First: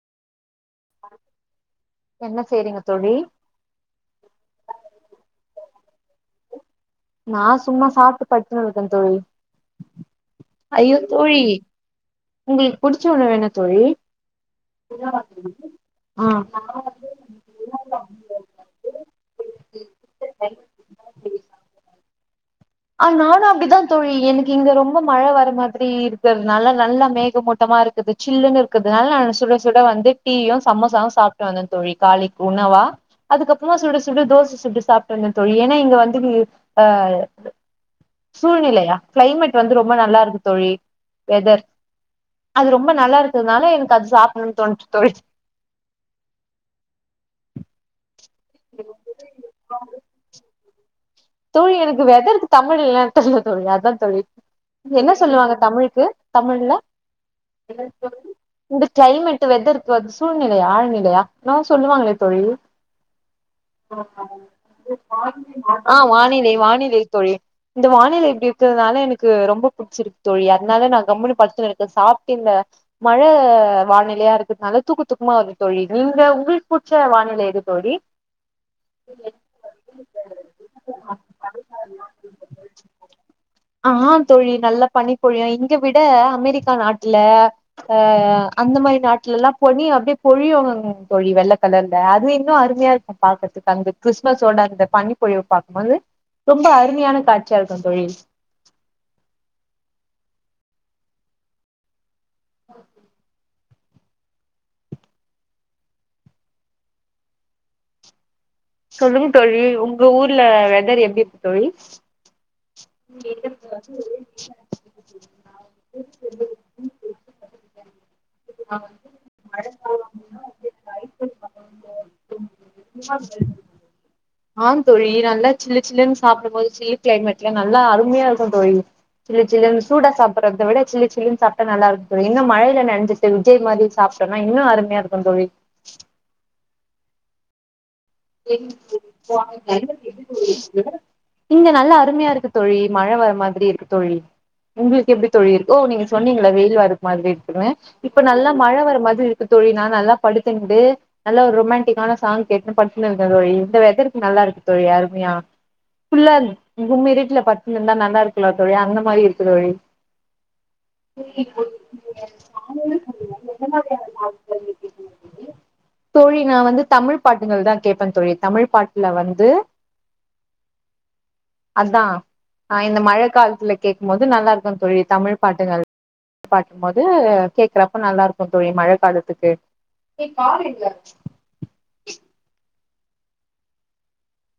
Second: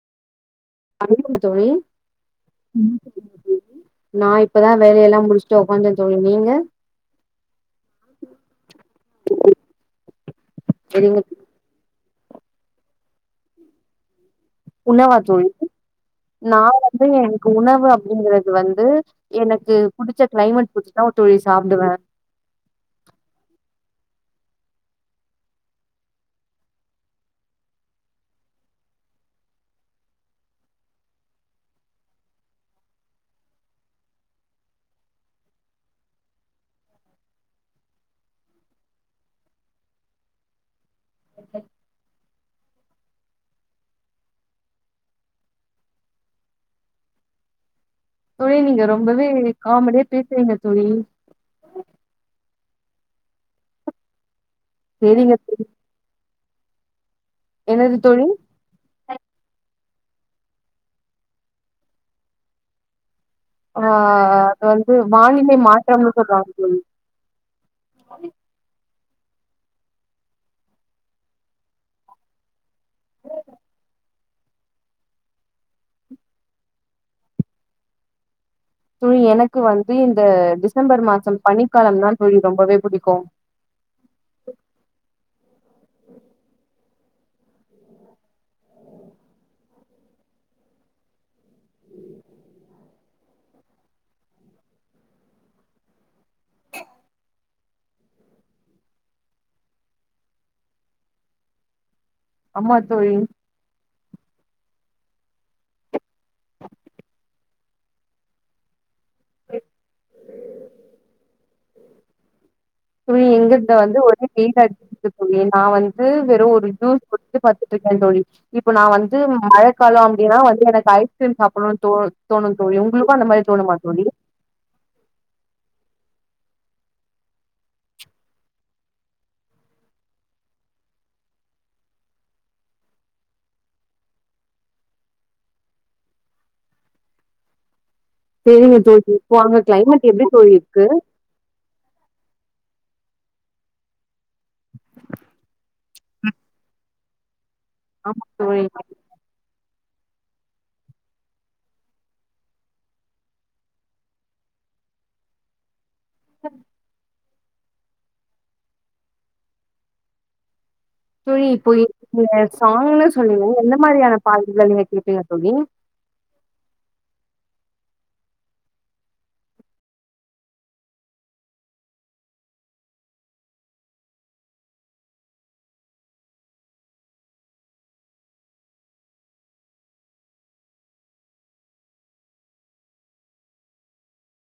பண்ணுங்க தோழி என்ன செய்றீங்க ம் தோழி [unintelligible] நா இப்பதா வேலயெல்லா முடிச்சுட்டு உக்காந்தேன் தோழி நீங்க நா சும்மா சாப்ட்டு படுத்துனு இருக்கேன் தோழி ஐயோ எங்க தோழி உங்களுக்கு புடிச்ச உணவு என்ன தோழி உணவா தோழி ஆ நா வந்து உணவு அப்டிங்றது வந்து எனக்கு புடிச்ச க்ளைமேட் புடிச்தா தோழி சாப்டுவே ஆ நானு அப்டிதா தோழி எனக்கு இங்க ரொம்ப மழ வர மாதிரி இருக்குறதுனால நல்ல மேகமூட்டமா இருக்குது சில்லுன்ன இருக்கிறதுனால நா சுட சுட வந்து டீயு சமோசாவு சாப்ட்டு வந்த தோழி காலைக்கு உணவா அதுக்கப்புறமா சுட சுட தோச சுட்டு சாப்ட்டு வந்த தோழி ஏன்னா இங்க வந்து வீ ஆ சூழ்நிலையா கிளைமேட் வந்து ரொம்ப நல்லா இருக்கு தோழி வெதர் அது ரொம்ப நல்லா இருக்கதுனால எனக்கு அது சாப்டணும்னு தோனுச்சு தோழி தோழி நீங்க ரொம்பவே காமெடியா பேசுறீங்க தோழி தோழி எனக்கு வெதர்கு தமிழ்ல அர்த்த தெரிய தோழி அதா தோழி என்ன சேரிங்க சொல்லுவாங்க தோழி தமிழுக்கு தமிழ்ல என்ன தோழி இந்த கிளைமேட் வெதருக்கு அது சூழ்நிலையா ஆழ்நிலையா என்னமோ சொல்லுவாங்களே தோழி ஆ அது வந்து வானிலை மா ஆ வானிலை வானிலை தோழி இந்த வானில இப்டி இருக்கிறதுனால எனக்கு ரொம்ப புடிச்சிருக்கு தோழி அதுனால நா கம்னு படுத்துனு இருக்கேன் சாப்டேன் ல மழ வானிலையா இருக்குதுனால தூக்கு தூக்கமா வருது தோழி நீங்க உங்களுக்கு புச்சா வானிலை எது தோழி தோழி எனக்கு வந்து இந்த டிசம்பர் மாசம் பனிக்காலம் தா தோழி ரொம்பவே புடிக்கு ஆ ஆங் தோழி நல்லா பனி பொழியு இங்க விட அமெரிக்கா நாட்டுல அ அந்த மாரி நாட்டுல எல்லா பொனி அப்டியே பொழிவங்கங்க தோழி வெள்ளை கலர்ல அது இன்னு அருமையா இருக்கு பாக்றதுக்கு அந்த கிறிஸ்மஸோட அந்த பனிப்பொழிவு பாக் வந்து ரொம்ப அருமையான காட்சியா இருக்கு தோழி ஆமா தோழி சொல்லுங்க தோழி உங்க ஊர்ல வெதரு எப்டி இருக்கு தோழி தோழி எங்கள்தா வந்து ஒரே வெயிலா இருக்கு ஓகே தோழி நா வந்து வெறு ஒரு ஜுஸ் குடித்து படுத்துட்டு இருக்கே தோழி இப்ப நா வந்து மழ கால அப்டின்னா வந்து எனக்கு ஐஸ்கிரீம் சாப்புணும்னு தோணு தோணு தோழி உங்களுக்கு அந்த மாரி தோணுமா தோழி ஆம் தோழி நல்லா சில்லு சில்லுன்னு சாப்டும் போது சில்லு கிளைமேட்ல்ல நல்லா அருமையா இருக்கு தோழி சில்லு சில்லுனு சூடா சாப்டுறத விட சில்லு சில்லுன்னு சாப்ட்டா நல்லா இருக்கு இன்ன மழைல நெனஞ் இந்த விஜய் மாதிரி சாப்ட்டோன்னா இன்னு அருமையா இருக்கு தோழி செரிங்க தோழி இப்போ அங்க கிளைமேட் எப்டி தோழி இருக்கு இங்க நல்லா அருமையா இருக்கு தோழி மழ வர மாதிரி இருக்கு தோழி உங்களுக்கு எப்டி தோழி இருக்கு ஓ நீங்க சொன்னீங்கள்ள வெயில் வர மாதிரி இருக்குன்னு இப்ப ஆமா நல்லா தோழி மழ வர மாதிரி இரு தோழி நா நல்லா படுத்தின்ட்டு நல்ல ஒரு ரொமாண்டிக்கான சாங் கேட்டு படி தின்னு இருக்கே தோழி இந்த வெதற்கு நல்லா இருக்கு தோழி அருமையா ஃபுல்லா கும்மிருட்டுல படு இருந்திருந்தா நல்லா இருக்குலா தோழி அந்த மாரி இருக்கு தோழி தோழி இப்ப நீங்க சாங்னு சொன்னீங்க எந்த மாரியான பாடல்கள் நீங்க கேப்பீங்க தோழி தோழி நா வந்து தமிழ் பாட்டுங்கள் தா கேப்பே தோழி தமிழ் பாட்டுல வந்து அதா இந்த மழ காலத்துல கேக்கும்போது நல்லா இருக்கு தோழி தமிழ் பாட்டுகள் பாக்கும் போது கேக்குறப்ப நல்லா இருக்கு தோழி மழ காலத்துக்கு ஏ காரு எங்க